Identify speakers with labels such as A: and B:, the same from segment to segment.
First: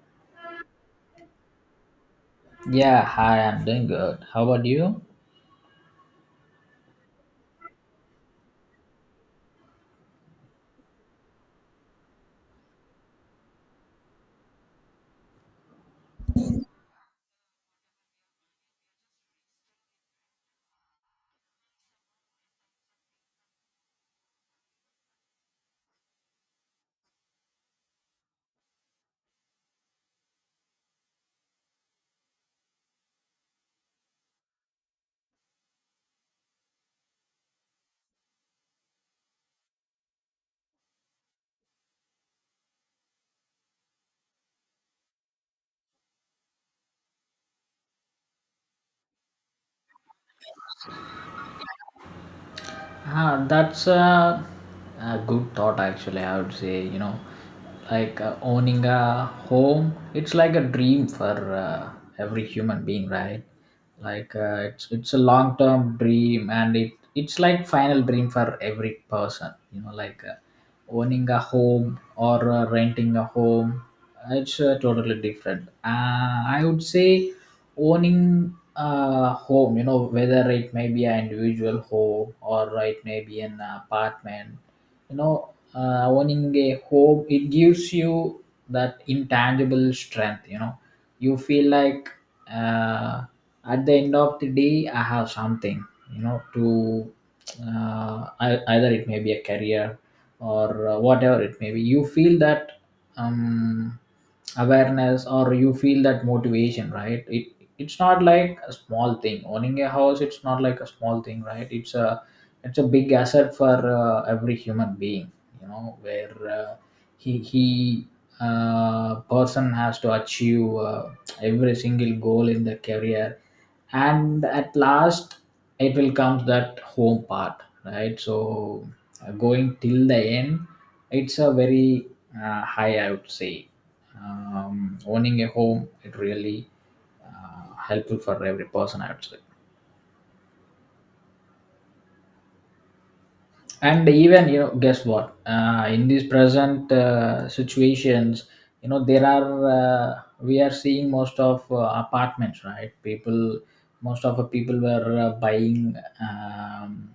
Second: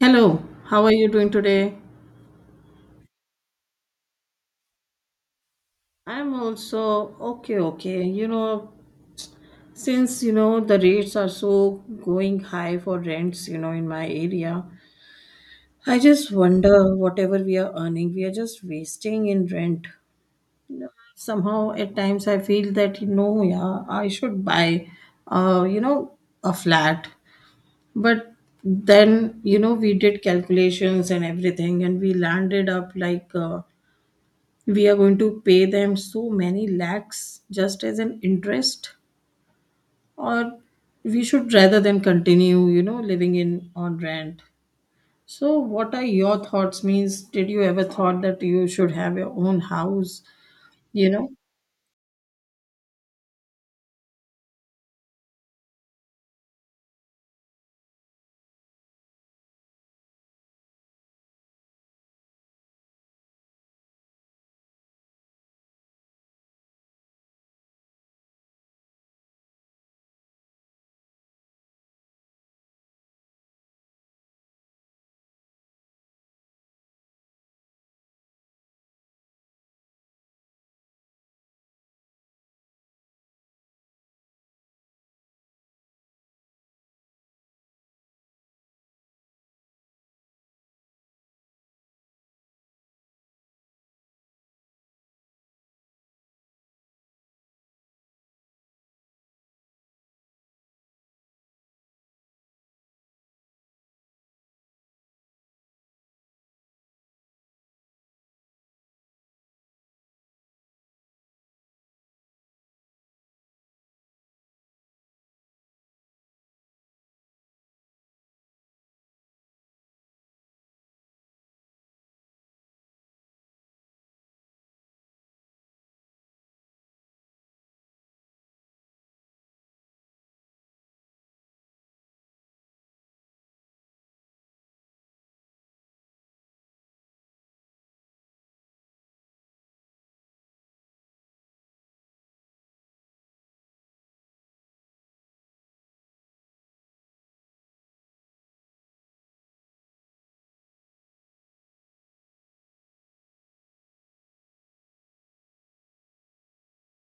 A: Hello, how are you doing today?
B: Yeah, hi, I'm doing good. How about you?
A: I'm also okay, okay. Since the rates are so going high for rents, in my area, I just wonder whatever we are earning, we are just wasting in rent. Somehow, at times, I feel that yeah, I should buy, uh, you know, a flat, but then we did calculations and everything, and we landed up like. We are going to pay them so many lakhs just as an interest, or we should rather than continue living in on rent. So what are your thoughts, means, did you ever thought that you should have your own house you know
B: That's a good thought, actually. I would say, you know, owning a home, it's like a dream for every human being, right? It's a long term dream, and it's like final dream for every person. You know, owning a home or renting a home, it's totally different. I would say owning a home, you know, whether it may be an individual home or it may be an apartment. you know Owning a home, it gives you that intangible strength, you know. You feel like, uh, at the end of the day I have something, you know, to, either it may be a career or whatever it may be, you feel that um, awareness, or you feel that motivation, right? It's not like a small thing, owning a house. It's not like a small thing, right? It's a big asset for every human being, you know, where he person has to achieve every single goal in the career, and at last, it will come, that home part, right? So going till the end, it's a very high, I would say. Owning a home, it really helpful for every person, I would say. And even, you know, guess what, in these present situations, you know, there are we are seeing most of apartments, right? People, most of the people were buying, um,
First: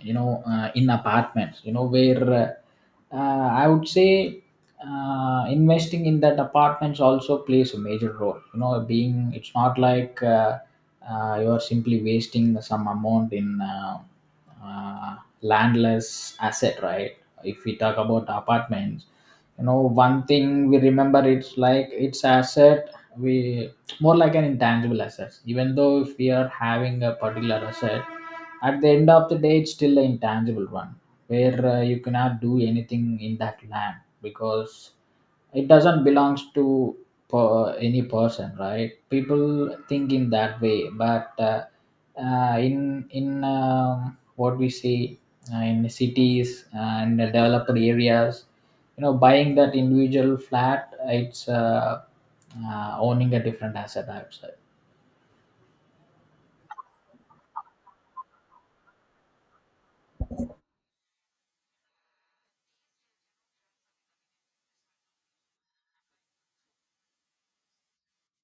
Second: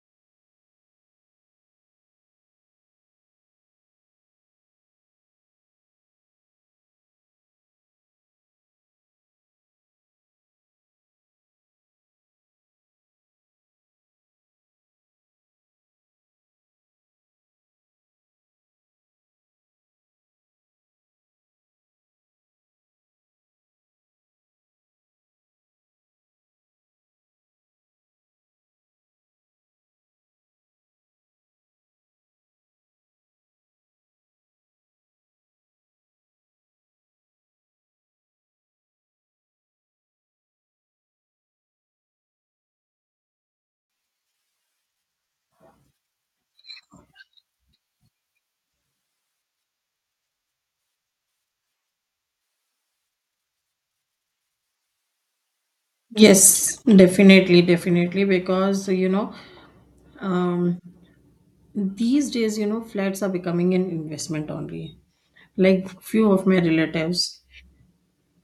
B: in apartments, you know, where I would say investing in that apartments also plays a major role, you know, being it's not like you are simply wasting some amount in uh, landless asset, right? If we talk about apartments, you know, one thing we remember, it's like it's asset. We More like an intangible asset, even though if we are having a particular asset, at the end of the day it's still an intangible one, where you cannot do anything in that land, because it doesn't belongs to any person. Right, people think in that way, but in what we see in the cities and the developed areas, you know, buying that individual flat, it's owning a different asset, I'd say.
A: yes, definitely, definitely. Because um these days, flats are becoming an investment only. Like, few of my relatives,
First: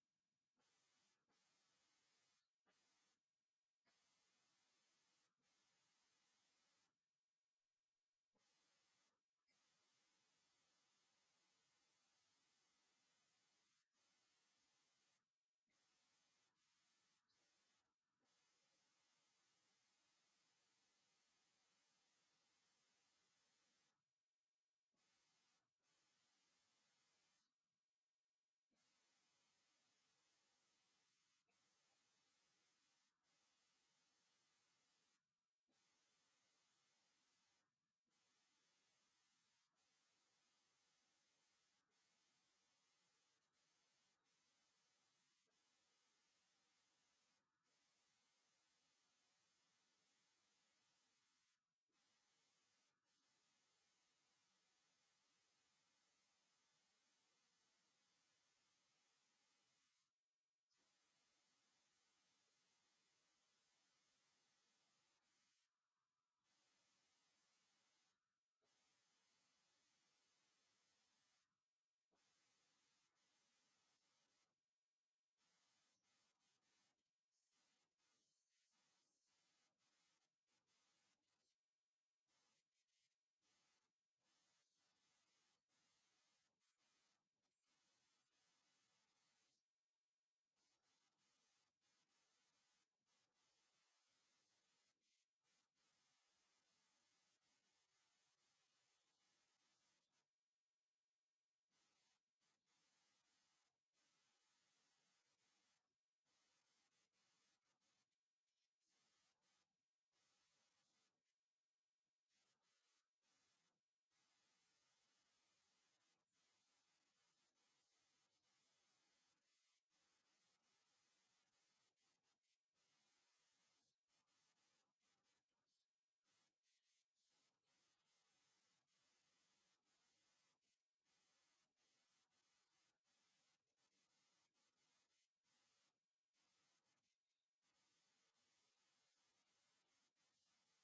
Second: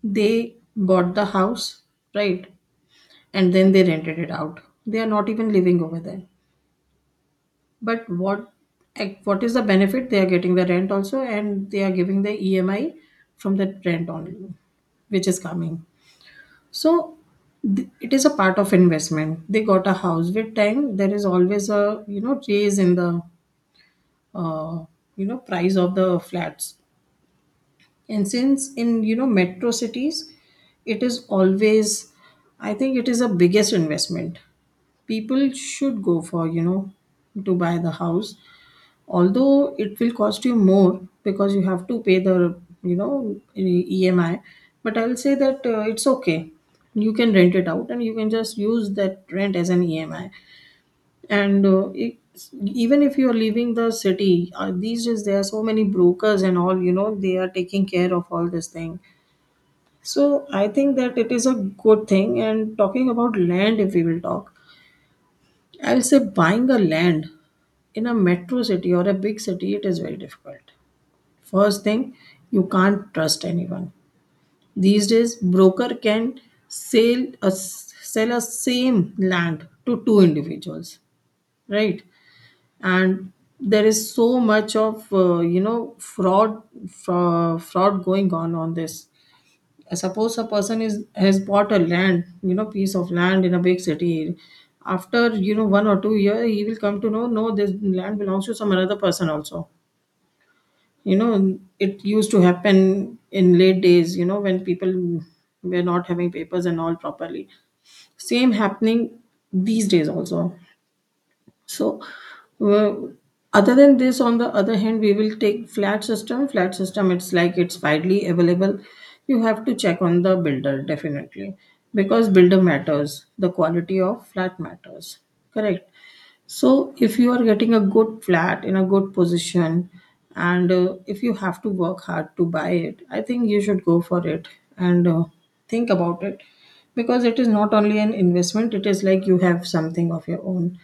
A: they bought the house, right? And then they rented it out. They are not even living over there. But what, what is the benefit? They are getting the rent also, and they are giving the EMI from that rent only, which is coming. So it is a part of investment. They got a house with time. There is always a raise in the uh, price of the flats, and since in metro cities, it is always, I think, it is a biggest investment people should go for, to buy the house. Although it will cost you more because you have to pay the EMI, but I will say that it's okay. You can rent it out and you can just use that rent as an EMI. And even if you're leaving the city, these days there are so many brokers and all, they are taking care of all this thing. So I think that it is a good thing. And talking about land, if we will talk, I'll say buying a land in a metro city or a big city, it is very difficult. First thing, you can't trust anyone. These days, broker can sell a same land to two individuals, right? And there is so much of fraud, fraud going on this. Suppose a person is has bought a land, piece of land in a big city. After 1 or 2 year, he will come to know, no, this land belongs to some another person also, you know it used to happen in late days, when people were not having papers and all properly. Same happening these days also. So, uh, other than this, on the other hand, we will take flat system. Flat system, it's like, it's widely available. You have to check on the builder, definitely, because builder matters. The quality of flat matters. Correct. So, if you are getting a good flat in a good position, and if you have to work hard to buy it, I think you should go for it and think about it, because it is not only an investment, it is like you have something of your own.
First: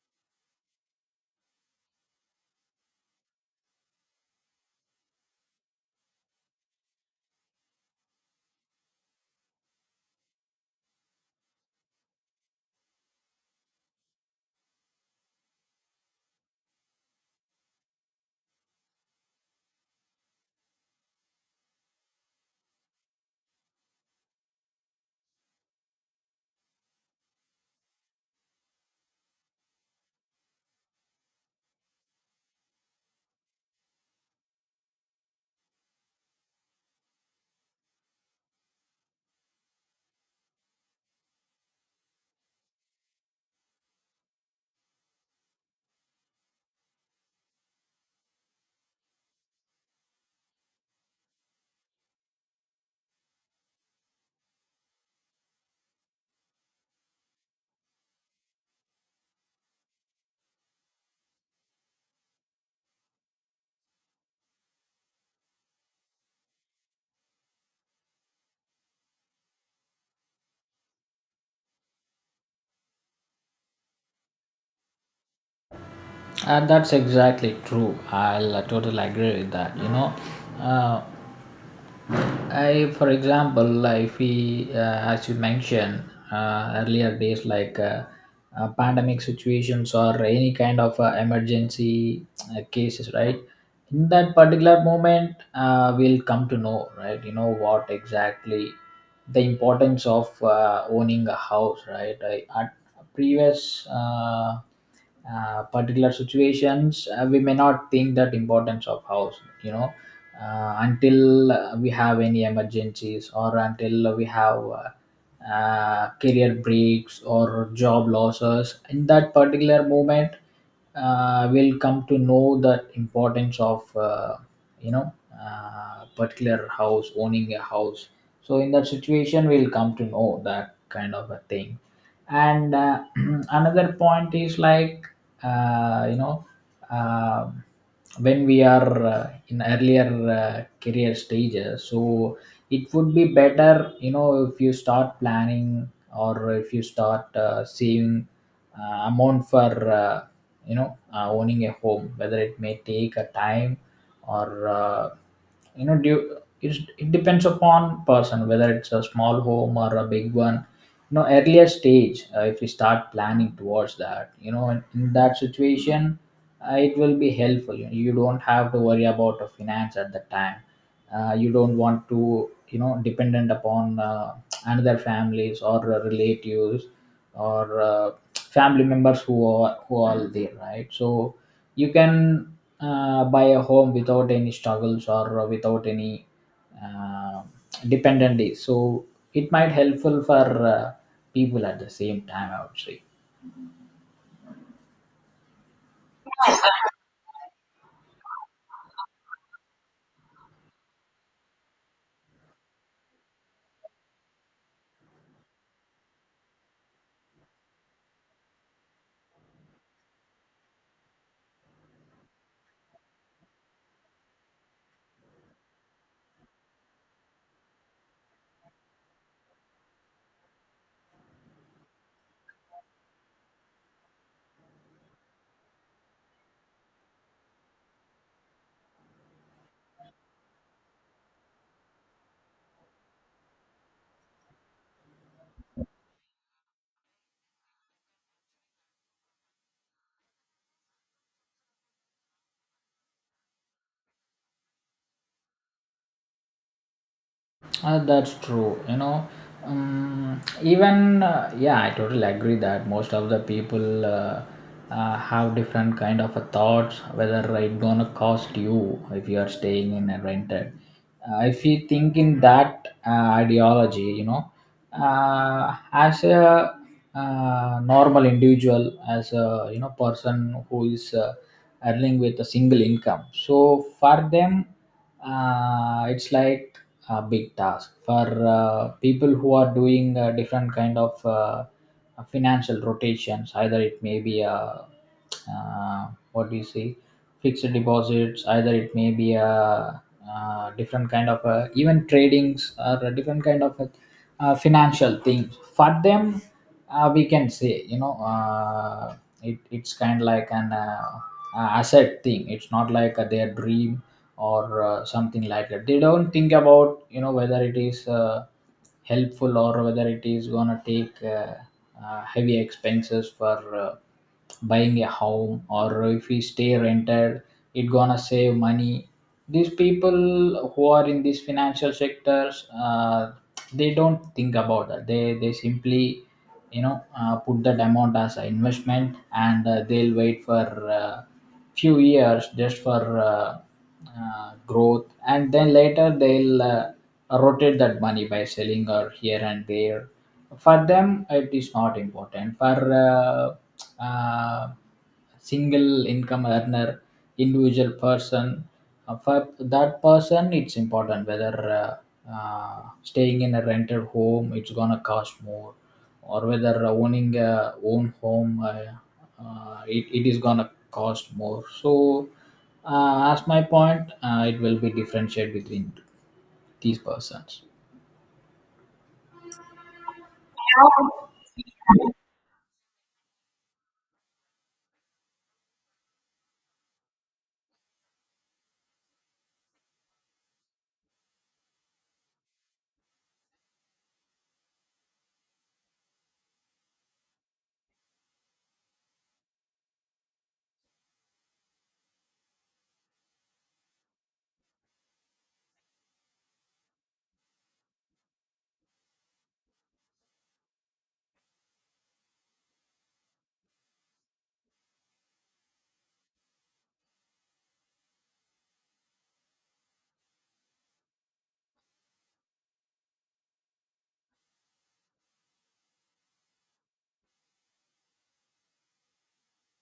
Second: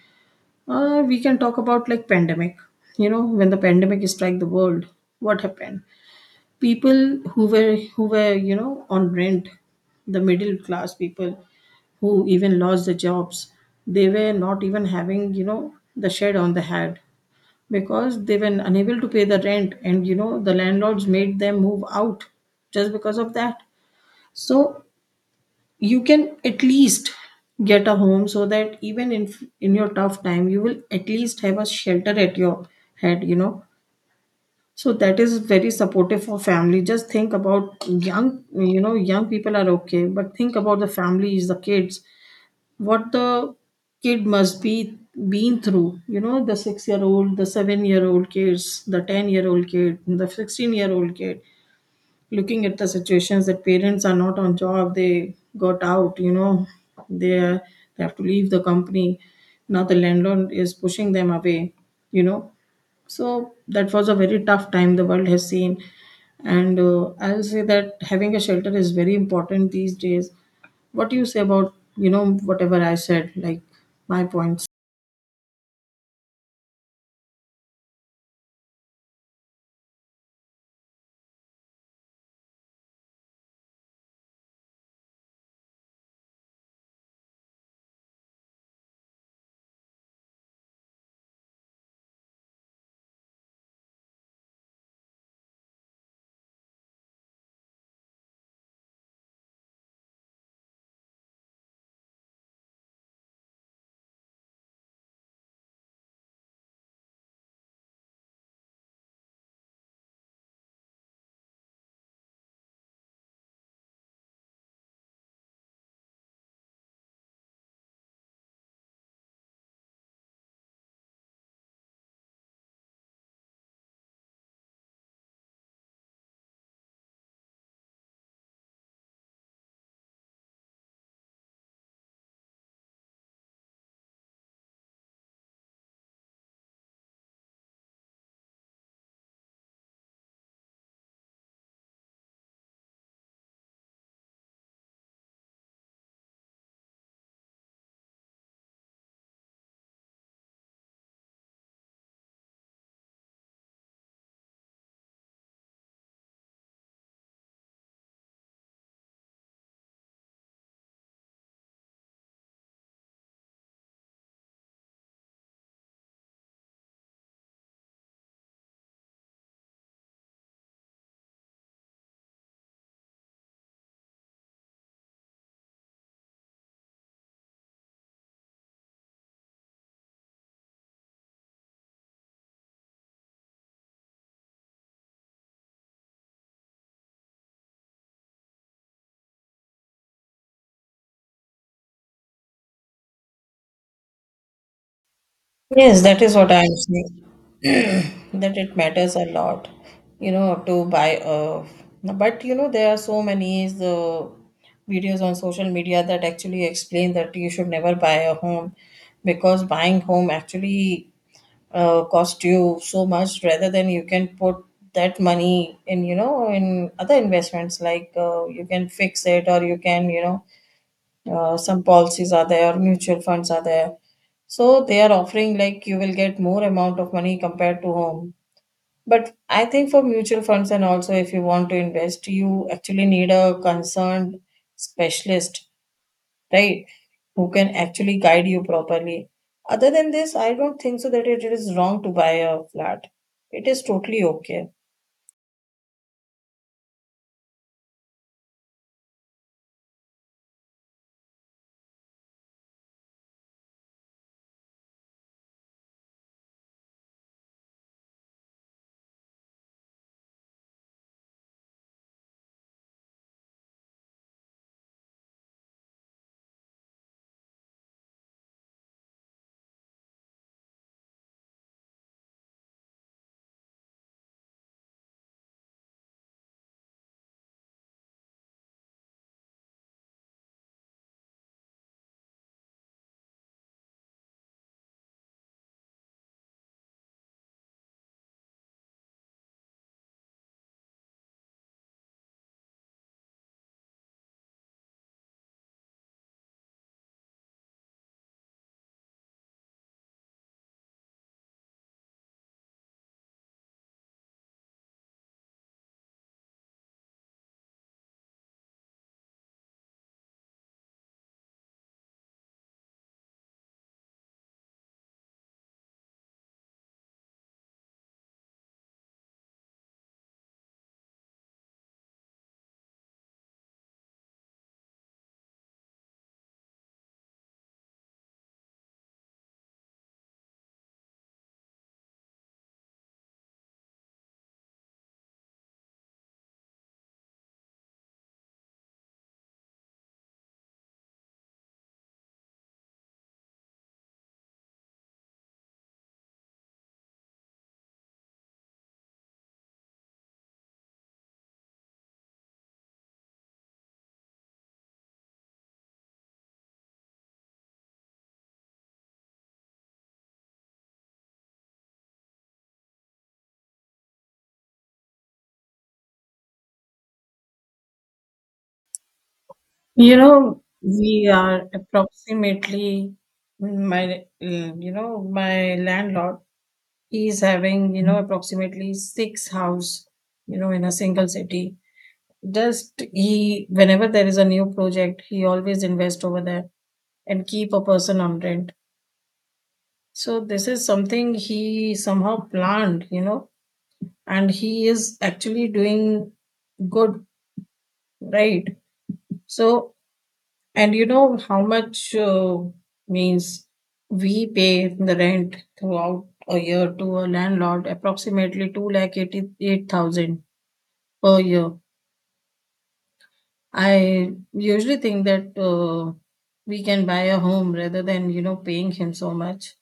A: We can talk about, like, pandemic. You know, when the pandemic struck the world, what happened? People who were on rent, the middle class people who even lost the jobs, they were not even having the shed on the head, because they were unable to pay the rent, and the landlords made them move out just because of that. So you can at least get a home so that even in your tough time, you will at least have a shelter at your head. So that is very supportive for family. Just think about young, young people are okay, but think about the families, the kids. What the kid must be been through, the 6-year old, the 7-year-old kids, the 10-year-old kid, the 16-year-old kid, looking at the situations that parents are not on job, they got out, they are, they have to leave the company, now the landlord is pushing them away, you know so that was a very tough time the world has seen. And I'll say that having a shelter is very important these days. What do you say about, whatever I said, like, my points?
B: And that's exactly true. I'll totally agree with that, you know. uh, I, for example, like we, as you mentioned, earlier days, pandemic situations, or any kind of emergency cases, right? In that particular moment, we'll come to know, right? You know what exactly the importance of owning a house, right? I, at previous particular situations, we may not think that importance of house, you know, until we have any emergencies, or until we have career breaks or job losses. In that particular moment, will come to know the importance of, you know particular house, owning a house. So in that situation we'll come to know that kind of a thing. And another point is like, uh, you know uh, when we are in earlier career stages, so it would be better, you know, if you start planning, or if you start saving amount for, owning a home, whether it may take a time, or it depends upon person whether it's a small home or a big one, you know. Earlier stage, if we start planning towards that, you know, in that situation, it will be helpful. You know, you don't have to worry about a finance at the time. You don't want to, you know, dependent upon, another families, or relatives, or family members, who are there, right? So you can buy a home without any struggles, or without any uh, dependencies. So it might helpful for uh, people at the same time, I would say.
A: Yes, that is what I am saying. That it matters a lot, to buy, but there are so many the videos on social media that actually explain that you should never buy a home, because buying home actually cost you so much, rather than you can put that money in, in other investments, like, you can fix it, or you can, some policies are there, mutual funds are there. So they are offering, like, you will get more amount of money compared to home. But I think, for mutual funds and also, if you want to invest, you actually need a concerned specialist, right? Who can actually guide you properly. Other than this, I don't think so that it is wrong to buy a flat. It is totally okay.
B: That's true. You know, even yeah, I totally agree that most of the people have different kind of a thoughts whether it gonna cost you if you are staying in a rented. If you think in that ideology, you know, as a normal individual, as a, you know, person who is earning with a single income, so for them, it's like a big task for people who are doing different kind of financial rotations, either it may be a what do you say, fixed deposits, either it may be a different kind of even tradings, or a different kind of financial things. For them, we can say, you know, it's kind of like an asset thing. It's not like their dream, or something like that. They don't think about, you know, whether it is helpful, or whether it is gonna take heavy expenses for uh, buying a home, or if we stay rented, it gonna save money. These people who are in these financial sectors, they don't think about that. They simply, you know, put that amount as an investment, and they'll wait for uh, few years just for uh, growth, and then later they'll rotate that money by selling, or here and there. For them, it is not important. For uh, uh, single income earner, individual person, for that person it's important whether uh, staying in a rented home, it's gonna cost more, or whether owning a own home, it is gonna cost more. So as my point, it will be differentiated between these persons.
A: You know, we are approximately my my landlord is having, approximately six house, in a single city. Just he, whenever there is a new project, he always invest over there and keep a person on rent. So this is something he somehow planned, and he is actually doing good, right? So, and you know how much, means, we pay the rent throughout a year to a landlord, approximately 2 lakh 88,000 per year. I usually think that we can buy a home rather than, paying him so much,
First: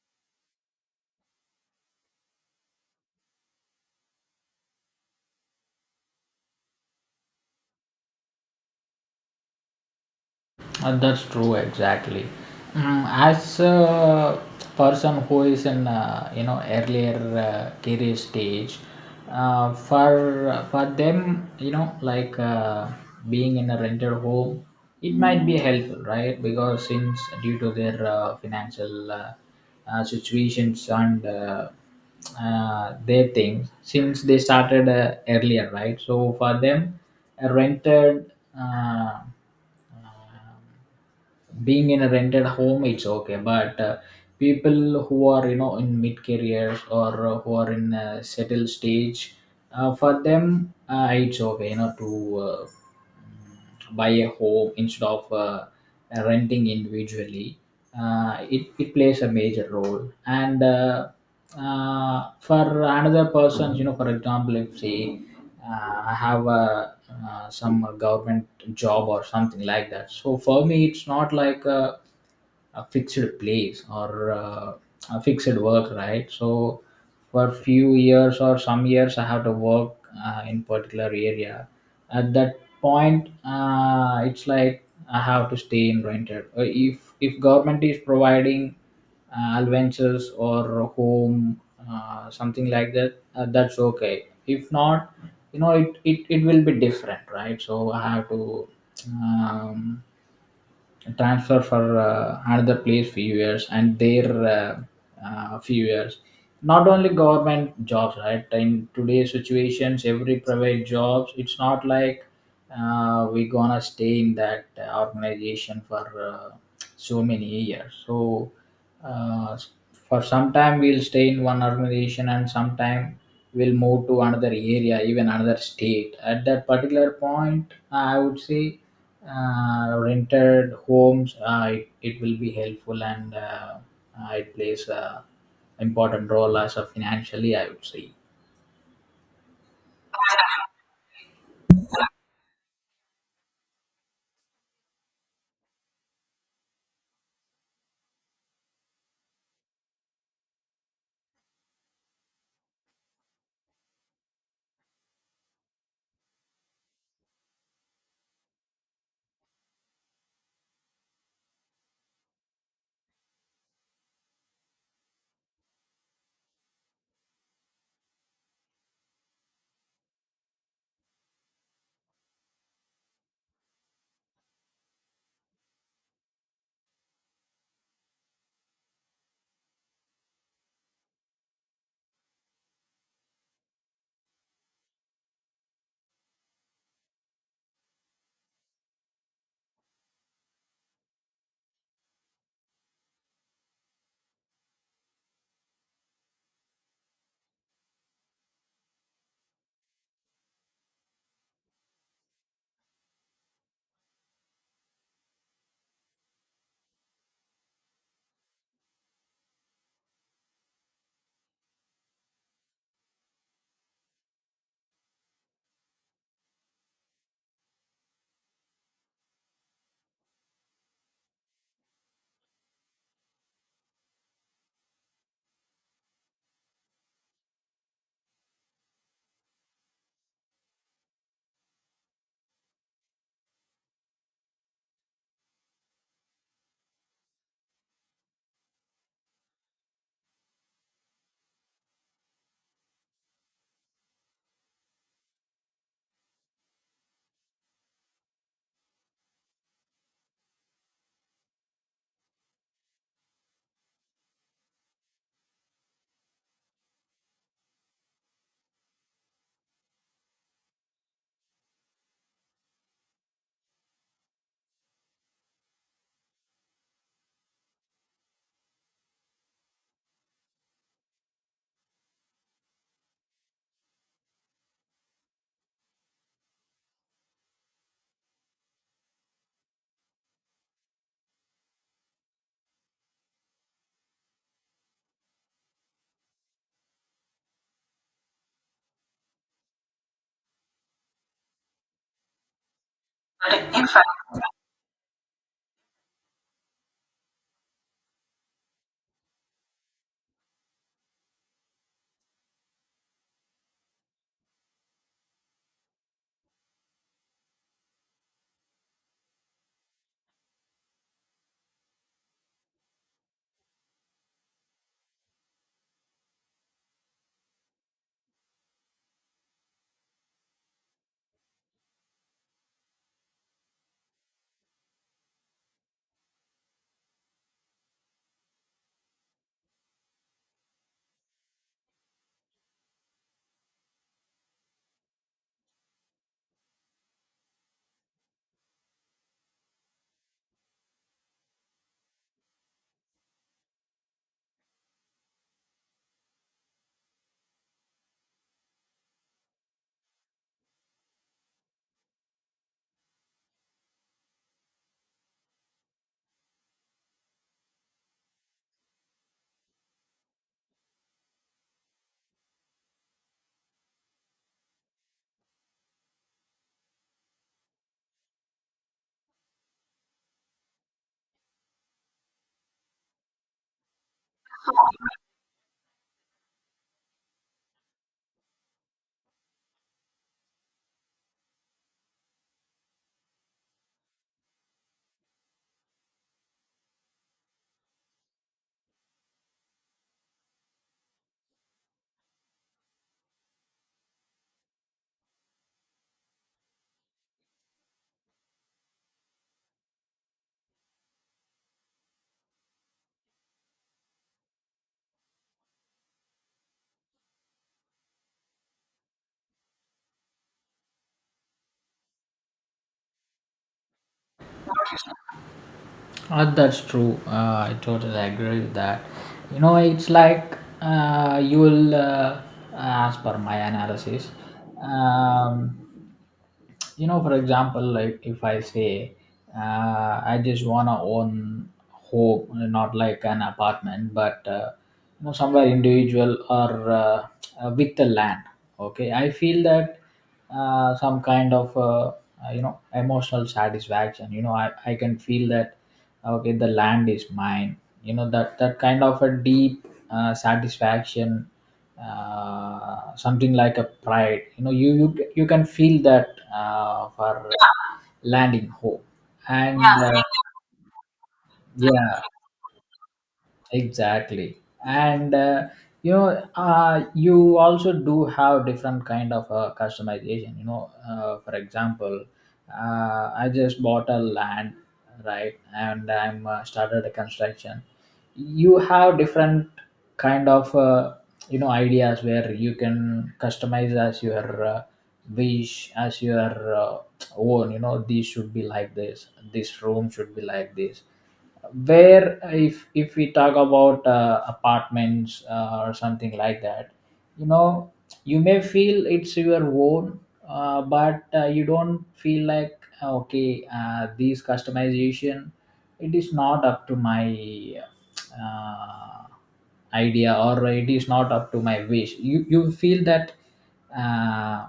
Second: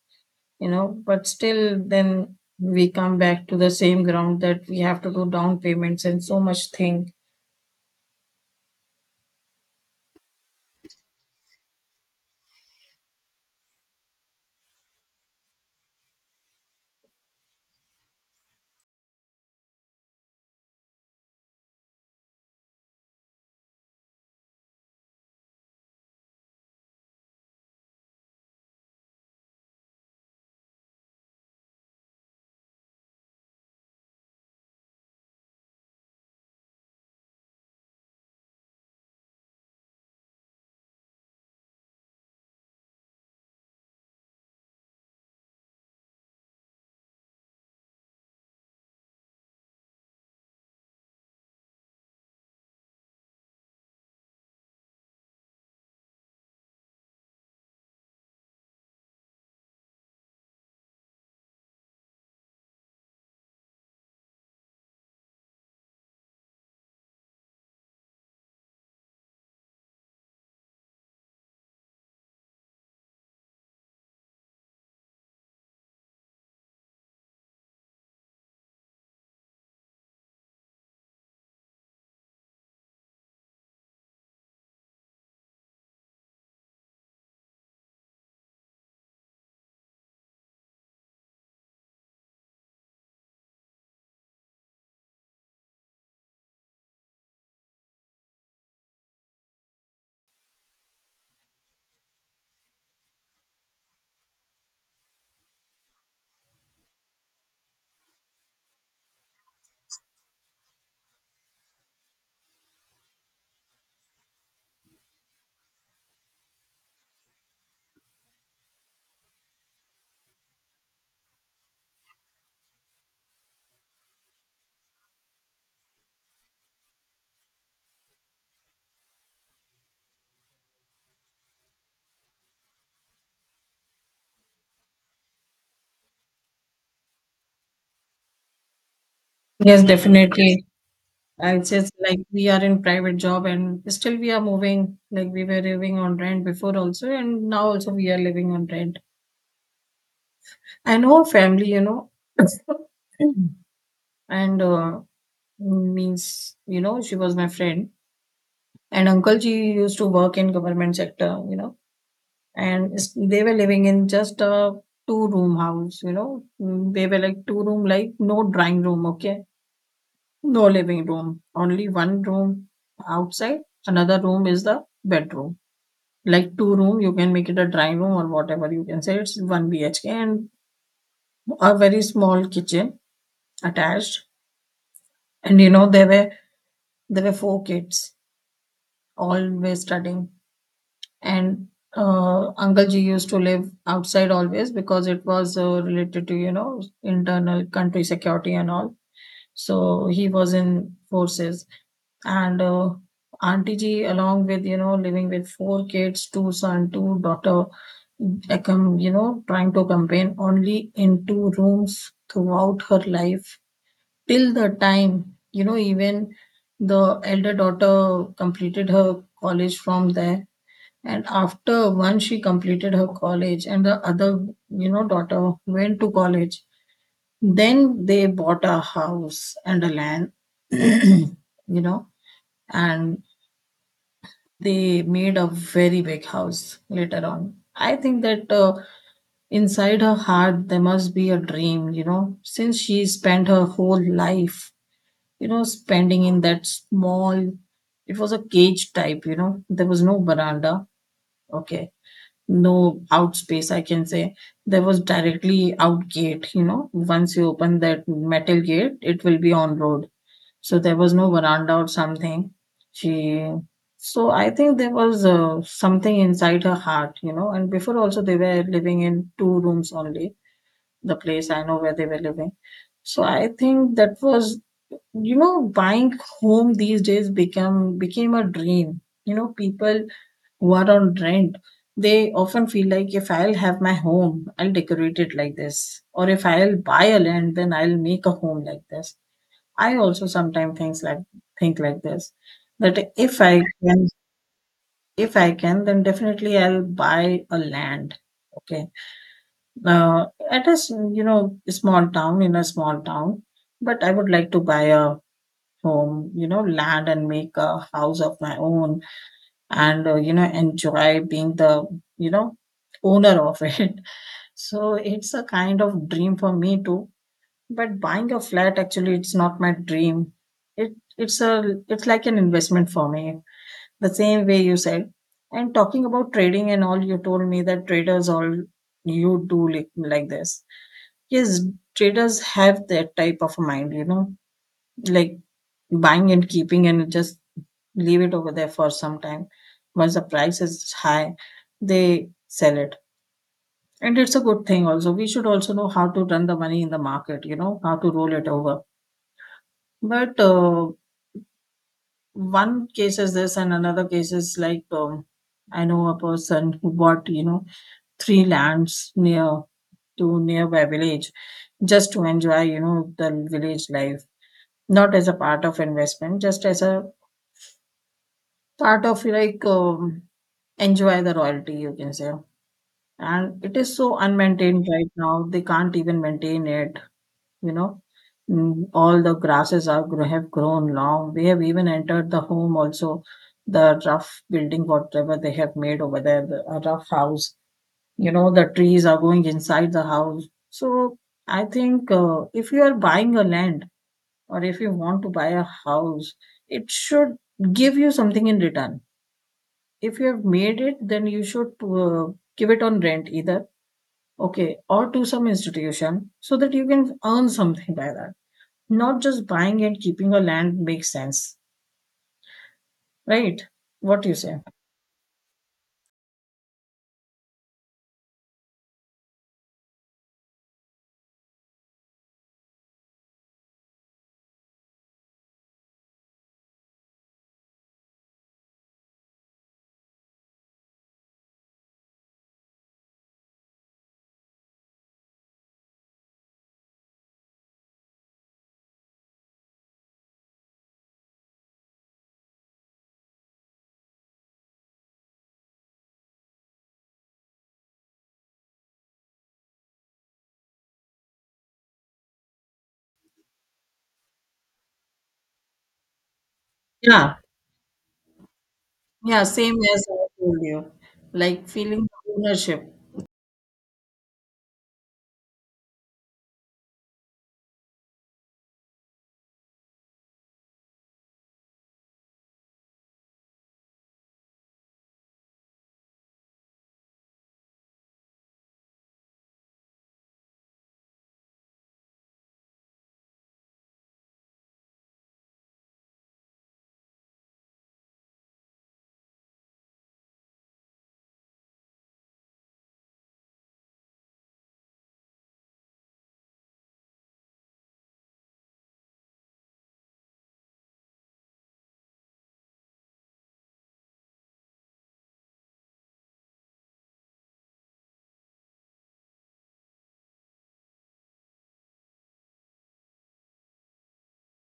A: you know, but still then we come back to the same ground that we have to do down payments and so much thing.
B: That's true, exactly. Mm, as a person who is in, you know, earlier career stage, for them, you know, being in a rented home, it might be helpful, right? Because since due to their financial situations, and their things, since they started earlier, right? So for them, a rented being in a rented home, it's okay. But people who are, you know, in mid careers, or who are in a settled stage, for them, it's okay, you know, to buy a home instead of renting individually. It plays a major role. And for another person, you know, for example, if say I have a some government job or something like that, so for me it's not like a fixed place, or a fixed work, right? So for few years or some years I have to work in particular area. At that point, it's like I have to stay in rented. If government is providing adventures, or home, something like that, that's okay. If not, you know, it it will be different, right? So I have to um, transfer for another place few years, and there, few years. Not only government jobs, right? In today's situations, every private jobs, it's not like we gonna stay in that organization for so many years. So uh, for some time we'll stay in one organization, and sometime we'll move to another area, even another state. At that particular point I would say rented homes, it will be helpful, and it plays a important role as a financially, I would say.
A: Yes, definitely. I just, like, we are in private job and still we are moving, like, we were living on rent before also, and now also we are living on rent. And her family, and means, she was my friend, and uncle ji used to work in government sector. And they were living in just a two room house. They were like two room, like no drawing room, okay, no living room, only one room outside. Another room is the bedroom. Like two room, you can make it a drawing room or whatever, you can say it's 1 BHK and a very small kitchen attached. And there were four kids always studying. And uncle ji used to live outside always, because it was related to internal country security and all, so he was in forces. And auntie ji, along with living with four kids, two son two daughter. I come, trying to campaign only in two rooms throughout her life, till the time even the elder daughter completed her college from there. And after one, she completed her college, and the other, daughter went to college. Then they bought a house and a land, you know, and they made a very big house later on. I think that inside her heart, there must be a dream, since she spent her whole life, spending in that small, it was a cage type, there was no veranda. Okay. No out space, I can say. There was directly out gate, once you open that metal gate, it will be on road. So there was no veranda or something, she. So I think there was something inside her heart, and before also they were living in two rooms only, the place I know where they were living. So I think that was, buying home these days become became a dream, people, what, on rent? They often feel like, if I'll have my home, I'll decorate it like this. Or if I'll buy a land, then I'll make a home like this. I also sometimes things like think like this. That, if I can, then definitely I'll buy a land. Okay. Uh, at a small town, in a small town, but I would like to buy a home, you know, land and make a house of my own and enjoy being the, you know, owner of it. So it's a kind of dream for me too, but buying a flat, actually, it's not my dream. It it's a it's like an investment for me, the same way you said. And talking about trading and all, you told me that traders, all you do like this. Yes, traders have that type of mind, you know, like buying and keeping and just leave it over there for some time. Once the price is high, they sell it. And it's a good thing also. We should also know how to run the money in the market, you know, how to roll it over. But one case is this, and another case is like, I know a person who bought, you know, three lands near to, nearby village, just to enjoy, you know, the village life, not as a part of investment, just as a part of like, enjoy the royalty, you can say. And it is so unmaintained right now, they can't even maintain it, you know. Mm, all the have grown long. They have even entered the home also, the rough building whatever they have made over there, the a rough house, you know, the trees are going inside the house. So I think, if you are buying a land or if you want to buy a house, it should give you something in return. If you have made it, then you should, give it on rent either, okay, or to some institution so that you can earn something by that. Not just buying and keeping a land makes sense, right? What do you say?
B: That's true. I totally agree with that. You know, it's like, as per my analysis, um, you know, for example, like if I say, I just wanna own home, not like an apartment, but you know, somewhere individual, or with the land. Okay, I feel that some kind of you know, emotional satisfaction. You know, I can feel that okay, the land is mine, you know, that kind of a deep satisfaction, something like a pride, you know, you can feel that
A: Yeah.
B: for landing home.
A: Yeah, same
B: And
A: as I told you, like feeling
B: Yeah,
A: ownership.
B: exactly. and You know, you also do have different kind of customization, you know, for example, I just bought a land, right, and I'm started a construction. You have different kind of you know, ideas where you can customize as your wish, as your own. You know, this should be like this room should be like this. Where if we talk about apartments or something like that, you know, you may feel it's your own, but you don't feel like okay, these customization, it is not up to my uh, idea, or it is not up to my wish. You feel that uh,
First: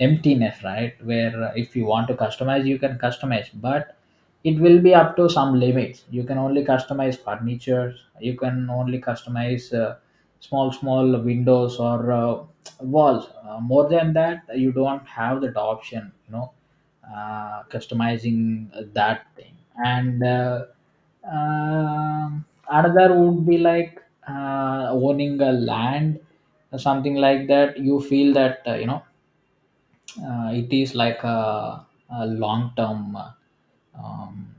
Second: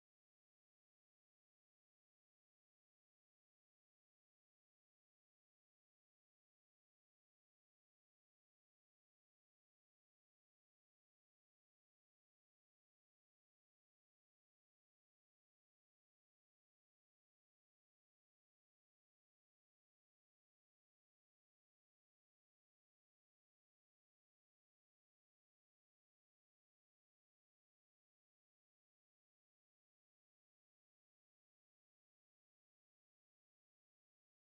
B: emptiness, right, where if you want to customize you can customize, but it will be up to some limits. You can only customize furniture, you can only customize small small windows or walls. More than that you don't have that option, you know, customizing that thing. And um Another would be like owning a land or something like that. You feel that you know, it is like a long term, um,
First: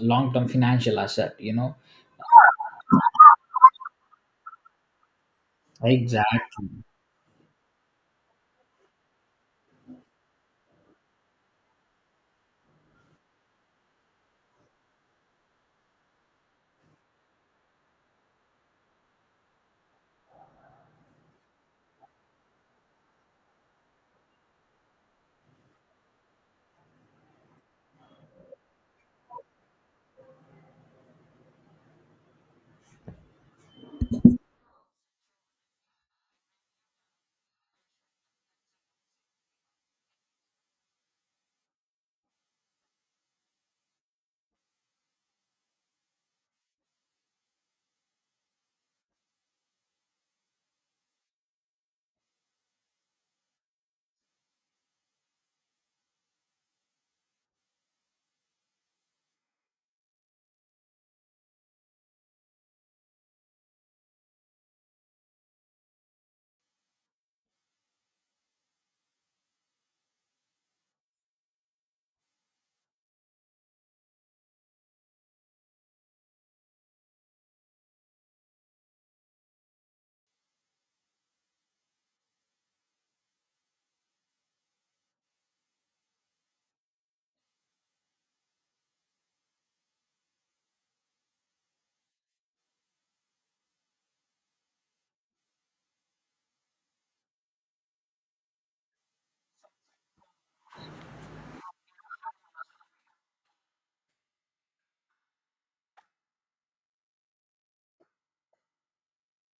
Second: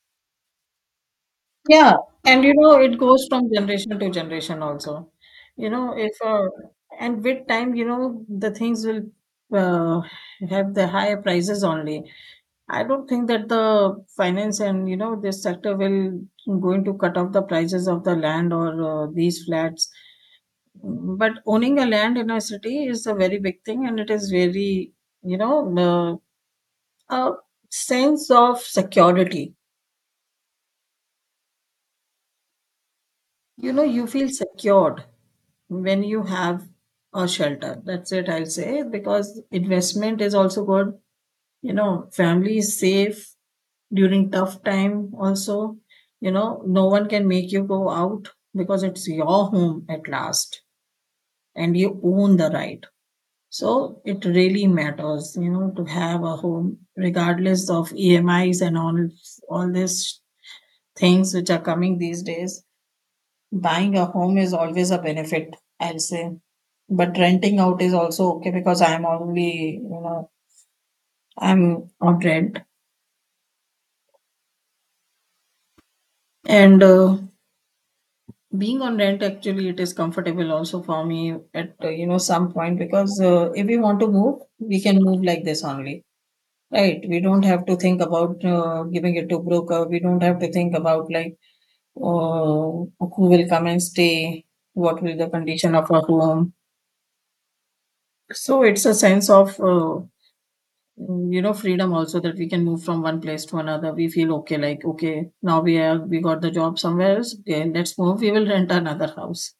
B: long term financial asset, you know.
A: Yeah, and you know, it goes from generation to generation also. You know, if
B: Exactly.
A: and with time, you know, the things will, uh, have the higher prices only. I don't think that the finance and, you know, this sector will going to cut off the prices of the land or, these flats. But owning a land in a city is a very big thing, and it is very, you know, a sense of security. You know, you feel secured when you have a shelter. That's it, I'll say, because investment is also good. You know, family is safe during tough time also, you know. No one can make you go out because it's your home at last and you own the right. So it really matters, you know, to have a home regardless of emis and all these things which are coming these days. Buying a home is always a benefit, I'll say. But renting out is also okay because I'm only, you know, I'm on rent. And being on rent, actually, it is comfortable also for me at, you know, some point, because if we want to move, we can move like this only, right? We don't have to think about, giving it to broker. We don't have to think about like, uh, who will come and stay, what will the condition of our home. So it's a sense of, you know, freedom also, that we can move from one place to another. We feel okay, like, okay, now we have, we got the job somewhere else, okay, let's move, we will rent another house.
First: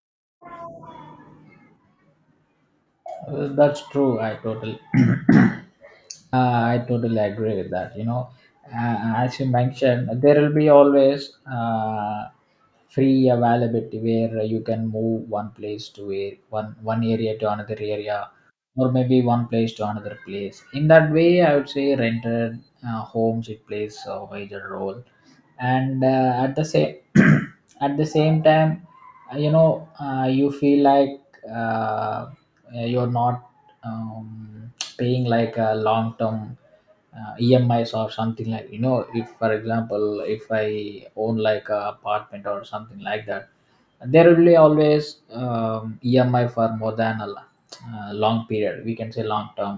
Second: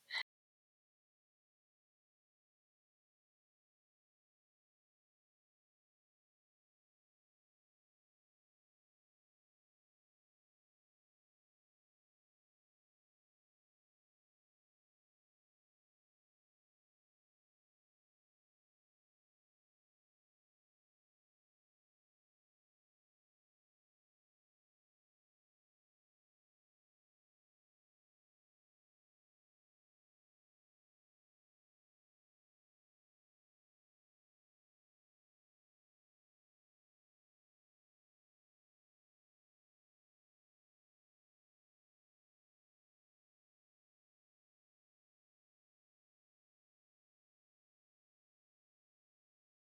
B: That's true, I totally I totally agree with that. You know, as you mentioned, there will be always free availability where you can move one place to one area to another area, or maybe one place to another place. In that way, I would say rented homes, it plays a major role. And At the same at the same time, you know, you feel like uh, you're not um, paying like a long term emis or something like, you know, if for example, if I own like a apartment or something like that, there will be always emi for more than a long period, we can say long term,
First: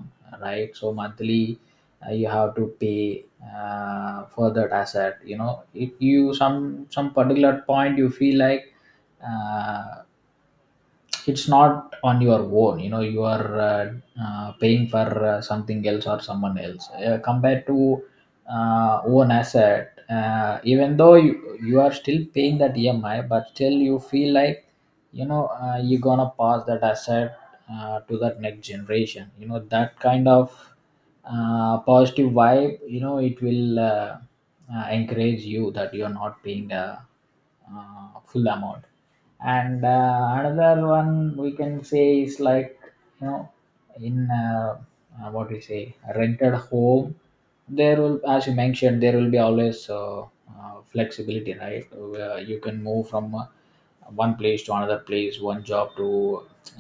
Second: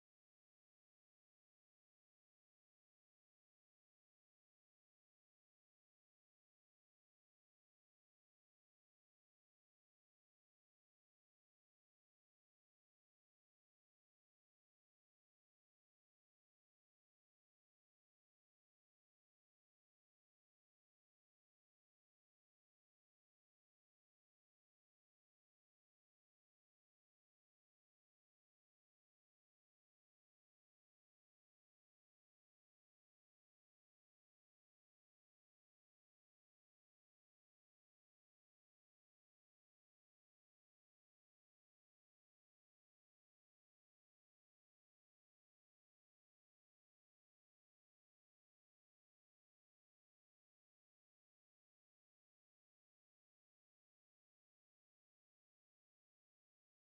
B: right. So monthly you have to pay for that asset. You know, if you, some particular point, you feel like uh, it's not on your own. You know, you are paying for something else or someone else compared to own asset. Even though you are still paying that EMI, but still you feel like, you know, you're gonna pass that asset to that next generation. You know, that kind of positive vibe. You know, it will encourage you that you're not paying the uh, full amount. And Another one we can say is like, you know, in what we say a rented home, there will, as you mentioned, there will be always flexibility, right, where you can move from one place to another place, one job to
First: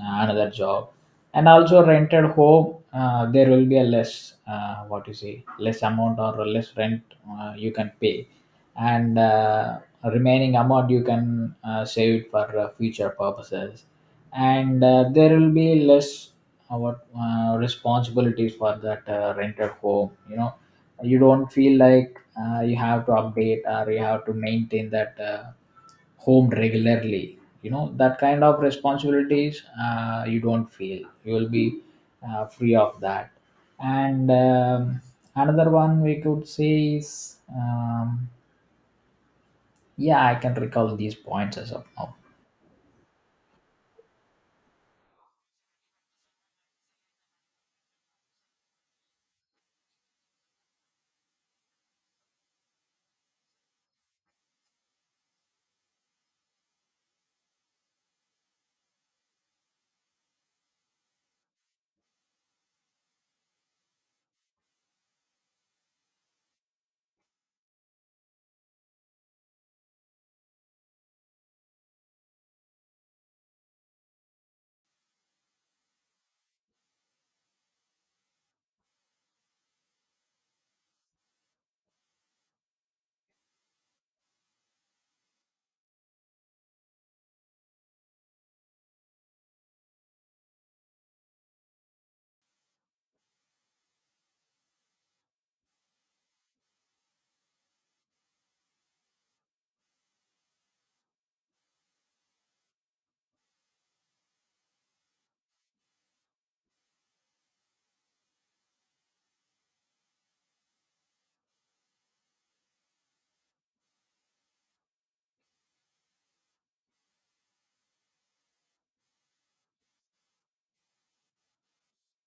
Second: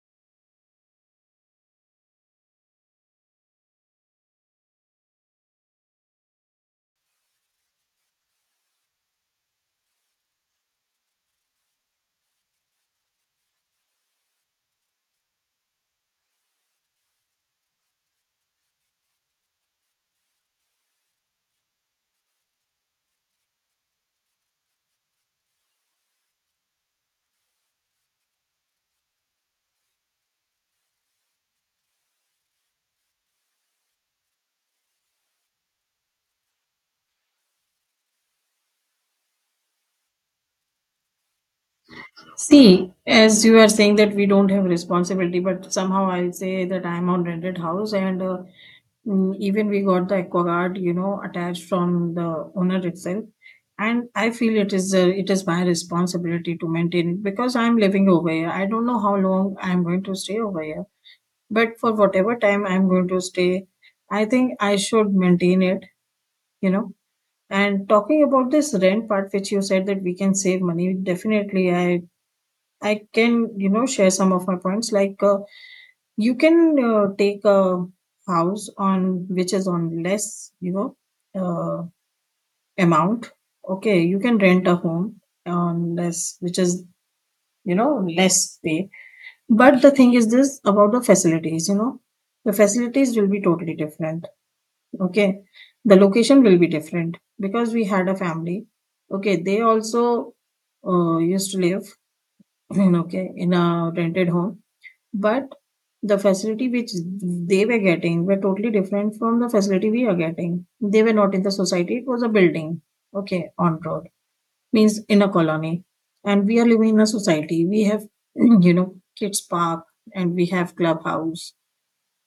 B: another job. And also rented home, there will be a less what you say, less amount or less rent you can pay, and remaining amount you can save it for future purposes. And There will be less what responsibilities for that rented home, you know. You don't feel like you have to update or you have to maintain that home regularly. You know, that kind of responsibilities you don't feel, you will be free of that. And Another one we could say is yeah, I can recall these points as of now.
A: See, as you are saying that we don't have responsibility, but somehow I say that I am on rented house, and even we got the aqua guard, you know, attached from the owner itself, and I feel it is, it is my responsibility to maintain it because I am living over here. I don't know how long I am going to stay over here, but for whatever time I am going to stay, I think I should maintain it, you know. And talking about this rent part, which you said that we can save money, definitely I can, you know, share some of my points. You can, take a house on, which is on less, you know, uh, amount. Okay, you can rent a home on less, which is, you know, less pay. But the thing is this about the facilities. You know, the facilities will be totally different. Okay, the location will be different because we had a family. Okay, they also, used to live, okay, in a rented home, but the facility which they were getting were totally different from the facility we are getting. They were not in the society, it was a building, okay, on road, means in a colony. And we are living in a society. We have, you know, kids park and we have clubhouse.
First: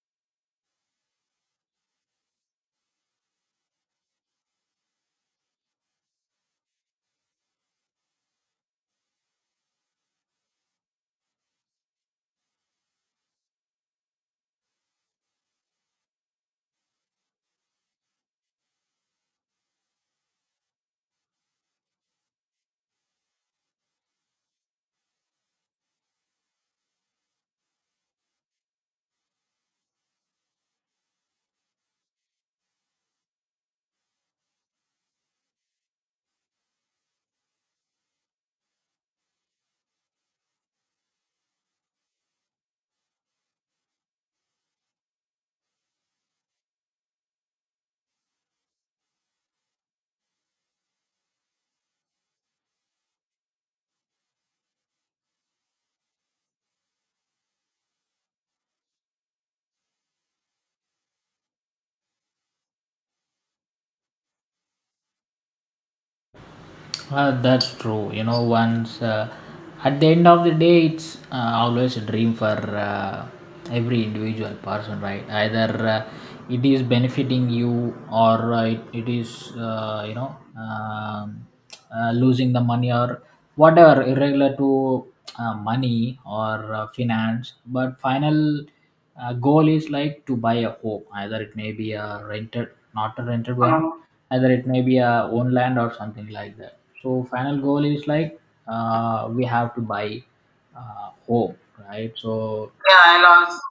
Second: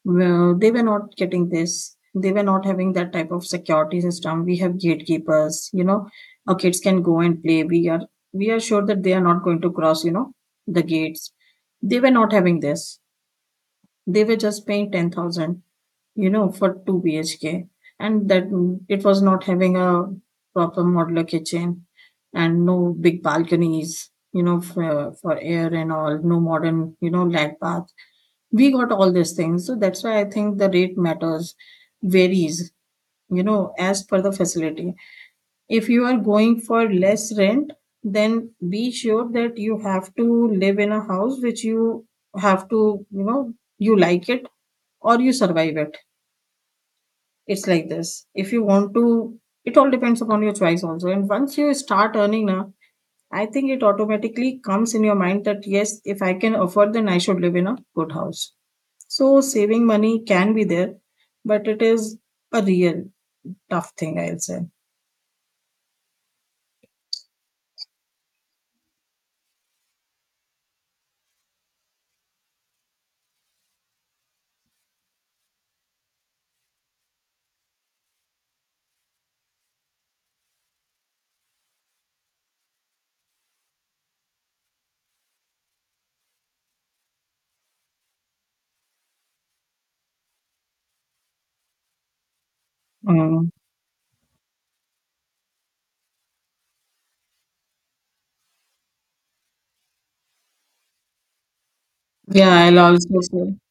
A: Well, they were not getting this. They were not having that type of security system. We have gatekeepers, you know, our kids can go and play. We are sure that they are not going to cross, you know, the gates. They were not having this. They were just paying 10,000, you know, for 2 BHK. And that, mm, it was not having a proper modular kitchen and no big balconies, you know, for air and all, no modern, you know, lag bath. We got all these things. So that's why I think the rate matters, varies, you know, as per the facility. If you are going for less rent, then be sure that you have to live in a house which you have to, you know, you like it or you survive it. It's like this. If you want to, it all depends upon your choice also. And once you start earning now, I think it automatically comes in your mind that yes, if I can afford, then I should live in a good house. So saving money can be there, but it is a real tough thing, I'll say.
B: That's true. You know, once at the end of the day, it's always a dream for every individual person, right? Either it is benefiting you, or it is, you know, losing the money, or whatever, irregular to money or finance. But final goal is like to buy a home. Either it may be a rented, not a
A: Mm.
B: rented one, either it may be a own land or something like that. So final goal is like we have to buy home, right?
A: Yeah,
B: So
A: I'll
B: yeah,
A: also
B: I
A: say.
B: lost.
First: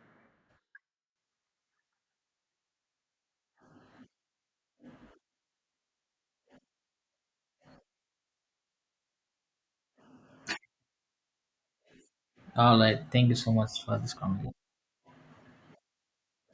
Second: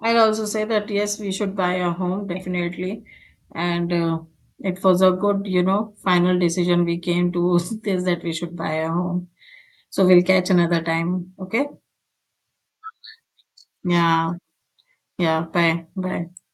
A: I'll also say that yes, we should buy a home definitely, and it was a good, you know, final decision we came to, this, that we should buy a home. So we'll catch another time. Okay?
B: All right, thank you so much for this
A: Yeah,
B: conversation.
A: yeah. Bye, bye.